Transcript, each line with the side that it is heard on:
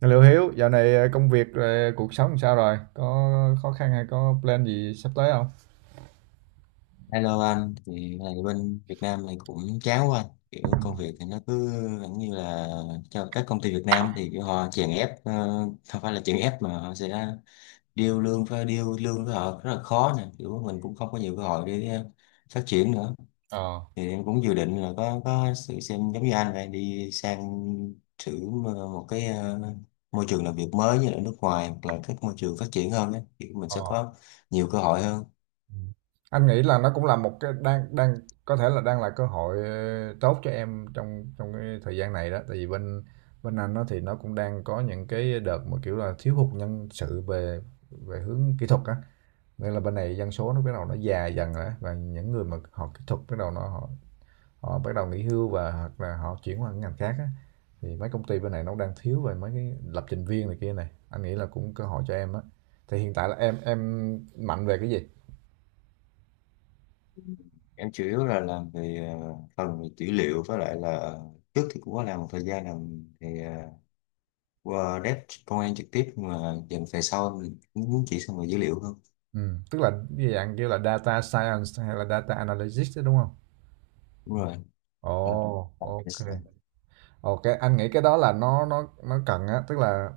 right: Liệu Hiếu, dạo này công việc, cuộc sống làm sao rồi? Có khó khăn hay có plan gì sắp tới không?
left: Hello anh, thì này bên Việt Nam này cũng chán quá anh. Kiểu công việc thì nó cứ vẫn như là cho các công ty Việt Nam thì kiểu họ chèn ép, không phải là chèn ép mà họ sẽ deal lương với họ rất là khó nè. Kiểu mình cũng không có nhiều cơ hội để phát triển nữa.
right: Ờ,
left: Thì em cũng dự định là có sự xem giống như anh này đi sang thử một cái môi trường làm việc mới như là nước ngoài hoặc là các môi trường phát triển hơn đấy. Kiểu mình
right: ờ.
left: sẽ có nhiều cơ hội hơn.
right: Ừ. Anh nghĩ là nó cũng là một cái đang đang có thể là đang là cơ hội tốt cho em trong trong cái thời gian này đó. Tại vì bên bên anh nó thì nó cũng đang có những cái đợt mà kiểu là thiếu hụt nhân sự về về hướng kỹ thuật á. Nên là bên này dân số nó bắt đầu nó già dần rồi á, và những người mà họ kỹ thuật bắt đầu nó họ Họ bắt đầu nghỉ hưu và hoặc là họ chuyển qua ngành khác á, thì mấy công ty bên này nó đang thiếu về mấy cái lập trình viên này kia này. Anh nghĩ là cũng cơ hội cho em á. Thì hiện tại là em mạnh về cái gì?
left: Em chủ yếu là làm về phần về dữ liệu với lại là trước thì cũng có làm một thời gian làm về qua dev công an trực tiếp nhưng mà dần về sau mình cũng muốn chỉ sang về dữ liệu hơn.
right: Ừ, tức là cái dạng kiểu là data science hay là data analytics đó đúng không?
left: Đúng rồi. Ờ,
right: Ồ, ok.
left: yes.
right: Ok, anh nghĩ cái đó là nó cần á, tức là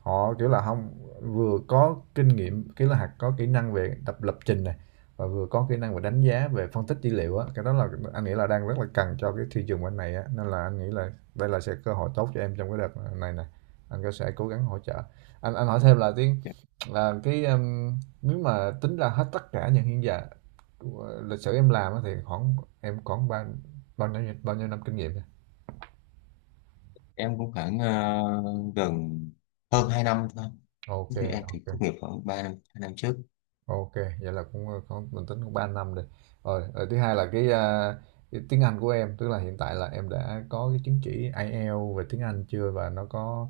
right: họ kiểu là không vừa có kinh nghiệm, kiểu là, hạt có kỹ năng về tập lập trình này, và vừa có kỹ năng về đánh giá, về phân tích dữ liệu á. Cái đó là anh nghĩ là đang rất là cần cho cái thị trường bên này á, nên là anh nghĩ là đây là sẽ cơ hội tốt cho em trong cái đợt này này anh có sẽ cố gắng hỗ trợ. Anh hỏi thêm là cái, nếu mà tính ra hết tất cả những hiện giờ của lịch sử em làm á thì khoảng em khoảng bao bao nhiêu năm kinh nghiệm nhỉ?
left: Em cũng khoảng gần hơn 2 năm thôi.
right: Ok,
left: Thế thì em thì
right: ok.
left: tốt nghiệp khoảng 3 năm 2 năm trước.
right: OK, vậy là cũng, có mình tính cũng 3 năm rồi. Rồi, rồi thứ hai là cái, cái tiếng Anh của em, tức là hiện tại là em đã có cái chứng chỉ IELTS về tiếng Anh chưa và nó có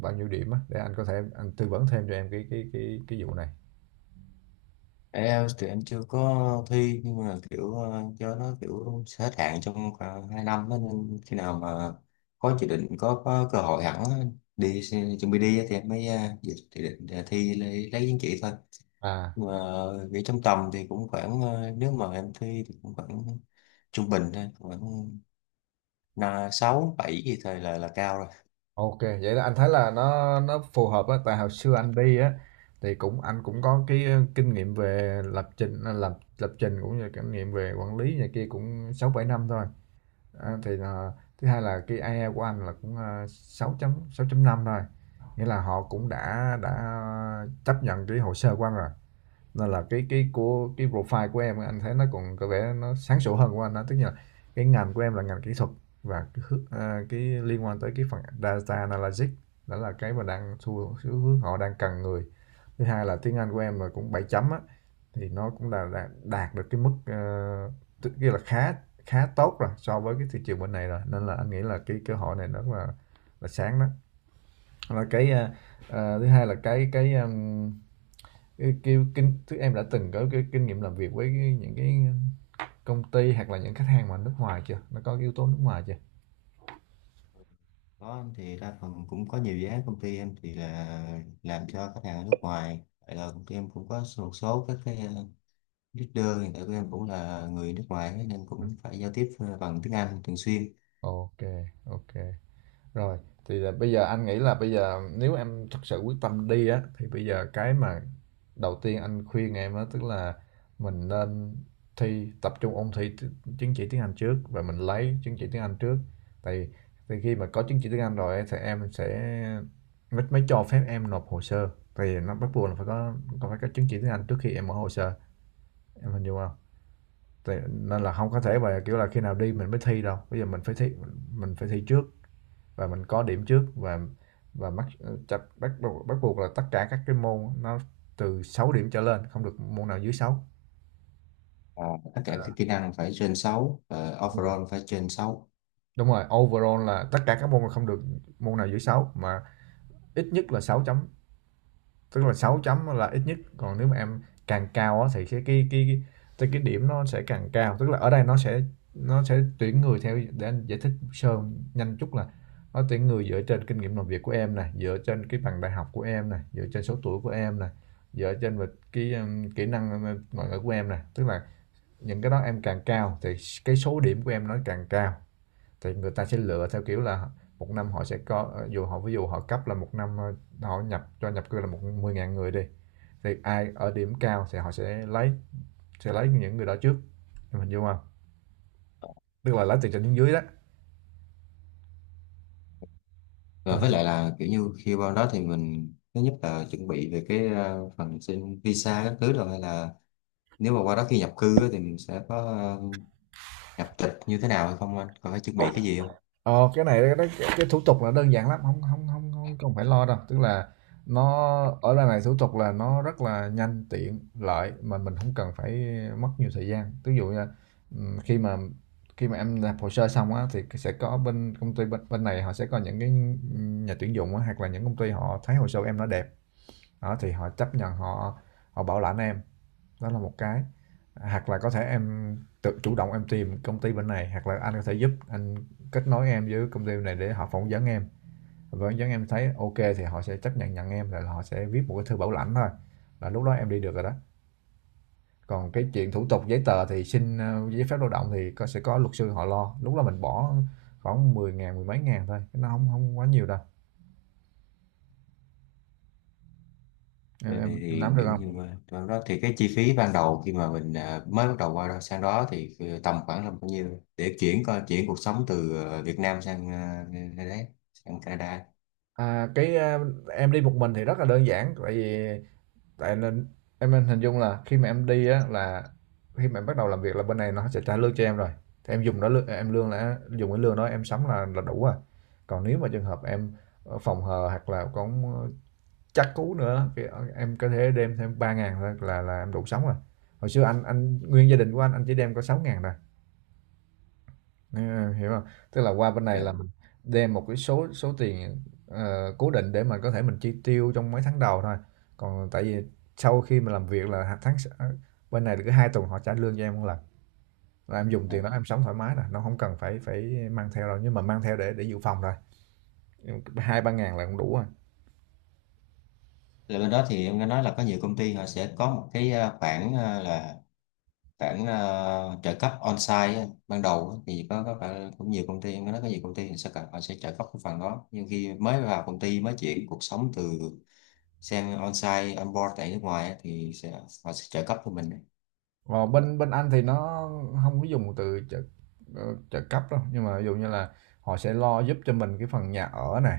right: bao nhiêu điểm á, để anh có thể tư vấn thêm cho em cái vụ này.
left: IELTS thì anh chưa có thi nhưng mà kiểu cho nó kiểu sẽ hết hạn trong khoảng 2 năm đó, nên khi nào mà có dự định có cơ hội hẳn á, chuẩn bị đi á thì em mới dự dự định là lấy chứng chỉ thôi,
right: À,
left: nhưng mà nghĩ trong tầm thì cũng khoảng nếu mà em thi thì cũng khoảng trung bình thôi, khoảng là sáu bảy gì thôi là cao rồi.
right: OK, vậy là anh thấy là nó phù hợp á, tại hồi xưa anh đi á thì cũng anh cũng có cái, kinh nghiệm về lập trình, à, lập lập trình cũng như kinh nghiệm về quản lý này kia cũng 6 7 năm thôi. Đó, thì là thứ hai là cái IELTS của anh là cũng 6 chấm năm 5 thôi. Nghĩa là họ cũng đã chấp nhận cái hồ sơ của anh rồi. Nên là cái của cái profile của em anh thấy nó còn có vẻ nó sáng sủa hơn của anh đó, tức là cái ngành của em là ngành kỹ thuật và cái, cái liên quan tới cái phần data analytics đó là cái mà đang xu hướng họ đang cần người. Thứ hai là tiếng Anh của em là cũng 7,0 á thì nó cũng là đạt được cái mức kia là khá khá tốt rồi so với cái thị trường bên này rồi nên là anh nghĩ là cái cơ hội này nó là sáng đó, là cái thứ hai là cái, thứ em đã từng có cái kinh nghiệm làm việc với cái, những cái công ty hoặc là những khách hàng mà nước ngoài chưa, nó có cái yếu tố nước ngoài chưa?
left: Có anh, thì đa phần cũng có nhiều dự án công ty em thì là làm cho khách hàng ở nước ngoài. Vậy là công ty em cũng có một số các cái leader hiện tại của em cũng là người nước ngoài ấy, nên cũng phải giao tiếp bằng tiếng Anh thường xuyên.
right: Ok, ok. Rồi, thì là bây giờ anh nghĩ là bây giờ nếu em thật sự quyết tâm đi á thì bây giờ cái mà đầu tiên anh khuyên em á tức là mình nên tập trung ôn thi chứng chỉ tiếng Anh trước và mình lấy chứng chỉ tiếng Anh trước. Tại thì khi mà có chứng chỉ tiếng Anh rồi ấy, thì em sẽ mới cho phép em nộp hồ sơ. Thì nó bắt buộc là phải có còn phải có chứng chỉ tiếng Anh trước khi em mở hồ sơ. Em hình dung không? Thì, nên là không có thể mà kiểu là khi nào đi mình mới thi đâu. Bây giờ mình phải thi, trước và mình có điểm trước, và mắc chặt bắt buộc là tất cả các cái môn nó từ 6 điểm trở lên, không được môn nào dưới sáu.
left: À, tất cả các kỹ năng phải trên 6, và
right: Đúng rồi.
left: overall phải trên sáu.
right: Overall là tất cả các môn là không được môn nào dưới 6 mà ít nhất là 6,5. Tức là 6,0 là ít nhất, còn nếu mà em càng cao thì cái điểm nó sẽ càng cao. Tức là ở đây nó sẽ tuyển người theo, để anh giải thích sơ nhanh chút là nó tuyển người dựa trên kinh nghiệm làm việc của em này, dựa trên cái bằng đại học của em này, dựa trên số tuổi của em này, dựa trên về cái kỹ năng ngoại ngữ của em này. Tức là những cái đó em càng cao thì cái số điểm của em nó càng cao. Thì người ta sẽ lựa theo kiểu là một năm họ sẽ có, dù họ ví dụ họ cấp là một năm họ nhập cư là 10.000 người đi thì ai ở điểm cao thì họ sẽ lấy, những người đó trước, em hình dung không, tức là lấy từ trên xuống dưới đó, em
left: Và
right: hình
left: với
right: dung
left: lại
right: không?
left: là kiểu như khi vào đó thì mình thứ nhất là chuẩn bị về cái phần xin visa các thứ rồi, hay là nếu mà qua đó khi nhập cư á, thì mình sẽ có nhập tịch như thế nào hay không, anh còn phải chuẩn bị cái gì không?
right: Ờ cái này cái thủ tục là đơn giản lắm, không không không không không phải lo đâu, tức là nó ở đây này thủ tục là nó rất là nhanh tiện lợi mà mình không cần phải mất nhiều thời gian, ví dụ như khi mà em làm hồ sơ xong á thì sẽ có bên công ty bên này họ sẽ có những cái nhà tuyển dụng á, hoặc là những công ty họ thấy hồ sơ em nó đẹp đó thì họ chấp nhận, họ họ bảo lãnh em. Đó là một cái, hoặc là có thể em tự chủ động tìm công ty bên này, hoặc là anh có thể giúp kết nối em với công ty bên này để họ phỏng vấn em. Phỏng vấn em thấy OK thì họ sẽ chấp nhận nhận em, rồi họ sẽ viết một cái thư bảo lãnh thôi. Là lúc đó em đi được rồi đó. Còn cái chuyện thủ tục giấy tờ thì xin giấy phép lao động thì sẽ có luật sư họ lo. Lúc đó mình bỏ khoảng 10.000, mười mấy ngàn thôi, nó không không quá nhiều đâu. Em,
left: Vậy
right: em, em
left: thì
right: nắm được
left: kiểu như
right: không?
left: mà trong đó thì cái chi phí ban đầu khi mà mình mới bắt đầu qua đó sang đó thì tầm khoảng là bao nhiêu để chuyển coi chuyển cuộc sống từ Việt Nam sang nơi đấy, sang Canada.
right: À, em đi một mình thì rất là đơn giản, tại nên em nên hình dung là khi mà em đi á là khi mà em bắt đầu làm việc là bên này nó sẽ trả lương cho em rồi, thì dùng cái lương đó em sắm là đủ rồi, còn nếu mà trường hợp em phòng hờ hoặc là còn chắc cú nữa thì em có thể đem thêm 3.000 là em đủ sống rồi. Hồi xưa anh nguyên gia đình của anh chỉ đem có 6.000 thôi. Ừ, em hiểu không? Tức là qua bên này là
left: Dạ.
right: mình đem một cái số số tiền cố định để mà có thể mình chi tiêu trong mấy tháng đầu thôi. Còn tại vì sau khi mà làm việc là hạt tháng bên này là cứ 2 tuần họ trả lương cho em một lần, là em dùng tiền
left: À.
right: đó em sống thoải mái rồi, nó không cần phải phải mang theo đâu, nhưng mà mang theo để dự phòng rồi. Hai ba ngàn là cũng đủ rồi.
left: Là bên đó thì em nghe nói là có nhiều công ty họ sẽ có một cái khoản à, là khoản à, trợ cấp on-site á, ban đầu á, thì có phải cũng nhiều công ty em nghe nói có nhiều công ty thì sẽ cần họ sẽ trợ cấp cái phần đó nhưng khi mới vào công ty mới chuyển cuộc sống từ sang on-site on-board tại nước ngoài á, thì sẽ họ sẽ trợ cấp cho mình đấy.
right: Còn bên bên anh thì nó không có dùng từ ờ, trợ cấp đâu, nhưng mà ví dụ như là họ sẽ lo giúp cho mình cái phần nhà ở này,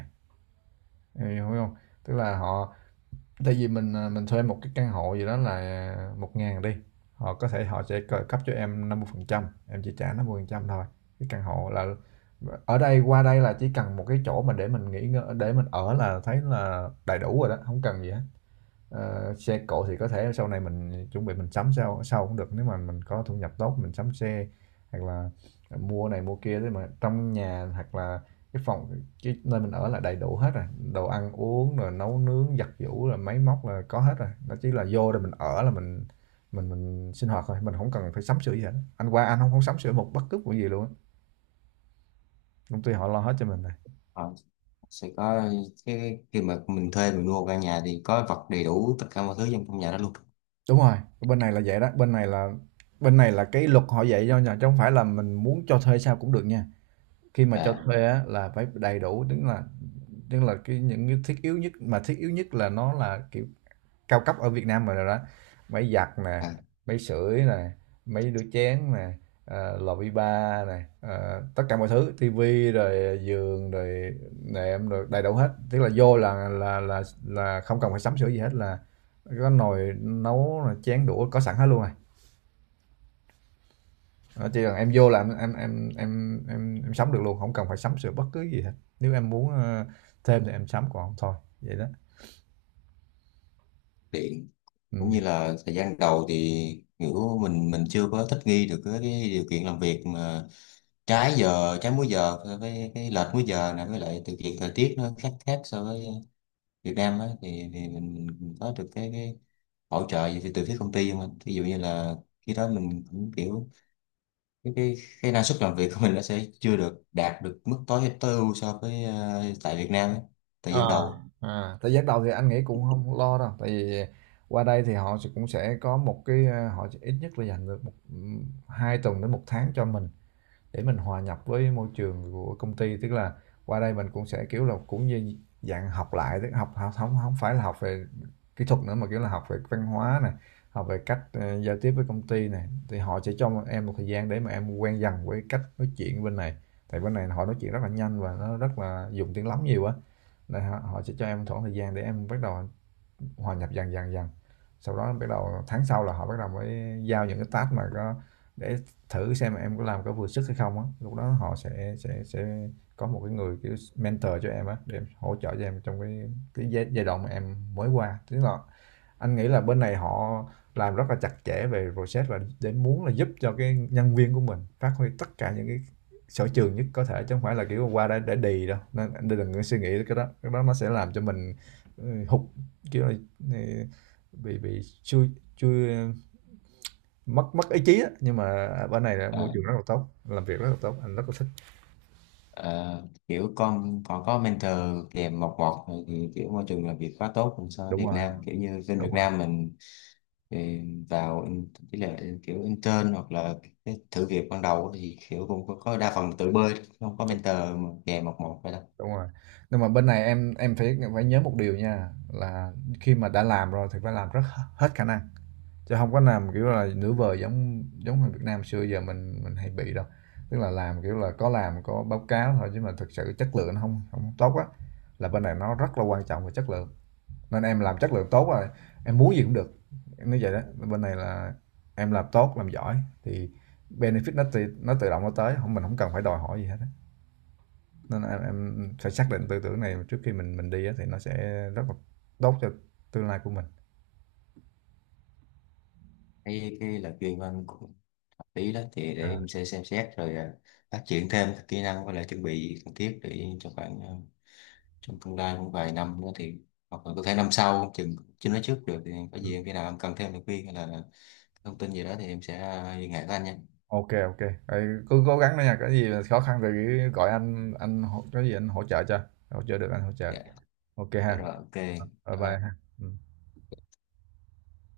right: em hiểu không? Tức là họ, tại vì mình à, mình thuê một cái căn hộ gì đó là 1.000 đi, họ có thể họ sẽ cấp cho em 50%, em chỉ trả 50% phần trăm thôi. Cái căn hộ là, ở đây qua đây là chỉ cần một cái chỗ mà để mình nghỉ ngơi để mình ở là thấy là đầy đủ rồi đó, không cần gì hết. Xe cộ thì có thể sau này mình chuẩn bị mình sắm sau sau cũng được, nếu mà mình có thu nhập tốt mình sắm xe, hoặc là mua này mua kia thế mà trong nhà, hoặc là cái phòng, cái nơi mình ở là đầy đủ hết rồi. Đồ ăn uống rồi nấu nướng giặt giũ rồi máy móc là có hết rồi, nó chỉ là vô rồi mình ở là mình sinh hoạt thôi, mình không cần phải sắm sửa gì hết. Anh qua anh không không sắm sửa một bất cứ một gì luôn á, công ty họ lo hết cho mình này.
left: Họ sẽ có cái khi mà mình thuê mình mua căn nhà thì có vật đầy đủ tất cả mọi thứ trong trong nhà đó luôn.
right: Đúng rồi, bên này là vậy đó. Bên này là cái luật họ dạy cho nhà, chứ không phải là mình muốn cho thuê sao cũng được nha. Khi mà cho
left: À.
right: thuê á, là phải đầy đủ, tức là cái những cái thiết yếu nhất, mà thiết yếu nhất là nó là kiểu cao cấp ở Việt Nam rồi đó. Máy giặt nè,
left: À,
right: máy sưởi nè, máy đũa chén nè, lò vi ba nè, tất cả mọi thứ, tivi rồi, giường rồi, nệm rồi, đầy đủ hết, tức là vô là không cần phải sắm sửa gì hết, là có nồi nấu chén đũa có sẵn hết luôn à. Đó, chỉ cần em vô là em sắm được luôn, không cần phải sắm sửa bất cứ gì hết. Nếu em muốn thêm thì em sắm, còn không thôi, vậy đó.
left: điện cũng như
right: Ừ.
left: là thời gian đầu thì kiểu mình chưa có thích nghi được cái điều kiện làm việc mà trái múi giờ với cái lệch múi giờ này, với lại điều kiện thời tiết nó khác khác so với Việt Nam á, thì mình có được cái hỗ trợ gì từ từ phía công ty không anh? Ví dụ như là khi đó mình cũng kiểu cái cái, cái năng suất làm việc của mình nó sẽ chưa được đạt được mức tối tối ưu so với tại Việt Nam á, thời
right: Ờ,
left: gian đầu.
right: Thời gian đầu thì anh nghĩ cũng không lo đâu, tại vì qua đây thì cũng sẽ có một cái, họ sẽ ít nhất là dành được 2 tuần đến một tháng cho mình, để mình hòa nhập với môi trường của công ty. Tức là qua đây mình cũng sẽ kiểu là cũng như dạng học lại, tức học học không không phải là học về kỹ thuật nữa, mà kiểu là học về văn hóa này, học về cách giao tiếp với công ty này. Thì họ sẽ cho em một thời gian để mà em quen dần với cách nói chuyện bên này, tại bên này họ nói chuyện rất là nhanh và nó rất là dùng tiếng lóng nhiều á, nên họ họ sẽ cho em một khoảng thời gian để em bắt đầu hòa nhập dần dần dần. Sau đó bắt đầu tháng sau là họ bắt đầu mới giao những cái task mà có, để thử xem em có làm có vừa sức hay không á, lúc đó họ sẽ có một cái người kiểu mentor cho em á, để em hỗ trợ cho em trong cái giai đoạn mà em mới qua. Tức là anh nghĩ là bên này họ làm rất là chặt chẽ về process, và để muốn là giúp cho cái nhân viên của mình phát huy tất cả những cái sở trường nhất có thể, chứ không phải là kiểu qua đây để đì đâu. Nên anh đừng có suy nghĩ cái đó, nó sẽ làm cho mình hụt, kiểu là, ừ, bị chui chui mất mất ý chí á, nhưng mà bên này là môi
left: Ờ,
right: trường rất là tốt, làm việc rất là tốt, anh rất là thích.
left: ờ, Kiểu con còn có mentor kèm một một thì kiểu môi trường làm việc quá tốt hơn so với
right: Đúng
left: Việt
right: rồi,
left: Nam, kiểu như bên
right: đúng
left: Việt
right: rồi.
left: Nam mình. Thì chỉ là kiểu intern hoặc là cái thử việc ban đầu thì kiểu cũng có đa phần tự bơi, không có
right: Đúng.
left: mentor mà kèm một một vậy đó.
right: Đúng rồi. Nhưng mà bên này em phải phải nhớ một điều nha, là khi mà đã làm rồi thì phải làm rất hết khả năng. Chứ không có làm, kiểu là, nửa vời, giống giống người Việt Nam xưa giờ mình hay bị đâu. Tức là làm, kiểu là, có làm có báo cáo thôi, chứ mà thực sự chất lượng nó không tốt á, là bên này nó rất là quan trọng về chất lượng. Nên em làm chất lượng tốt rồi, em muốn gì cũng được, em nói vậy đó. Bên này là em làm tốt, làm giỏi thì benefit nó tự động nó tới, không, mình không cần phải đòi hỏi gì hết á. Nên em phải xác định tư tưởng này trước khi mình đi á, thì nó sẽ rất là tốt cho tương lai của mình.
left: Cái là chuyên môn của hợp lý đó thì để em sẽ xem xét rồi phát triển thêm các kỹ năng với lại chuẩn bị cần thiết để cho khoảng trong tương lai cũng vài năm nữa thì hoặc là có thể năm sau chừng chưa nói trước được, thì có gì em khi nào em cần thêm lời khuyên hay là thông tin gì đó thì em sẽ liên hệ với anh nha.
right: OK, ok. Vậy, cứ cố gắng đó nha, có gì khó khăn thì cứ gọi anh, có gì anh hỗ trợ cho, hỗ trợ được anh hỗ trợ.
left: Dạ.
right: OK
left: Dạ
right: ha,
left: rồi, ok.
right: bye bye
left: Ờ,
right: ha. Ừ.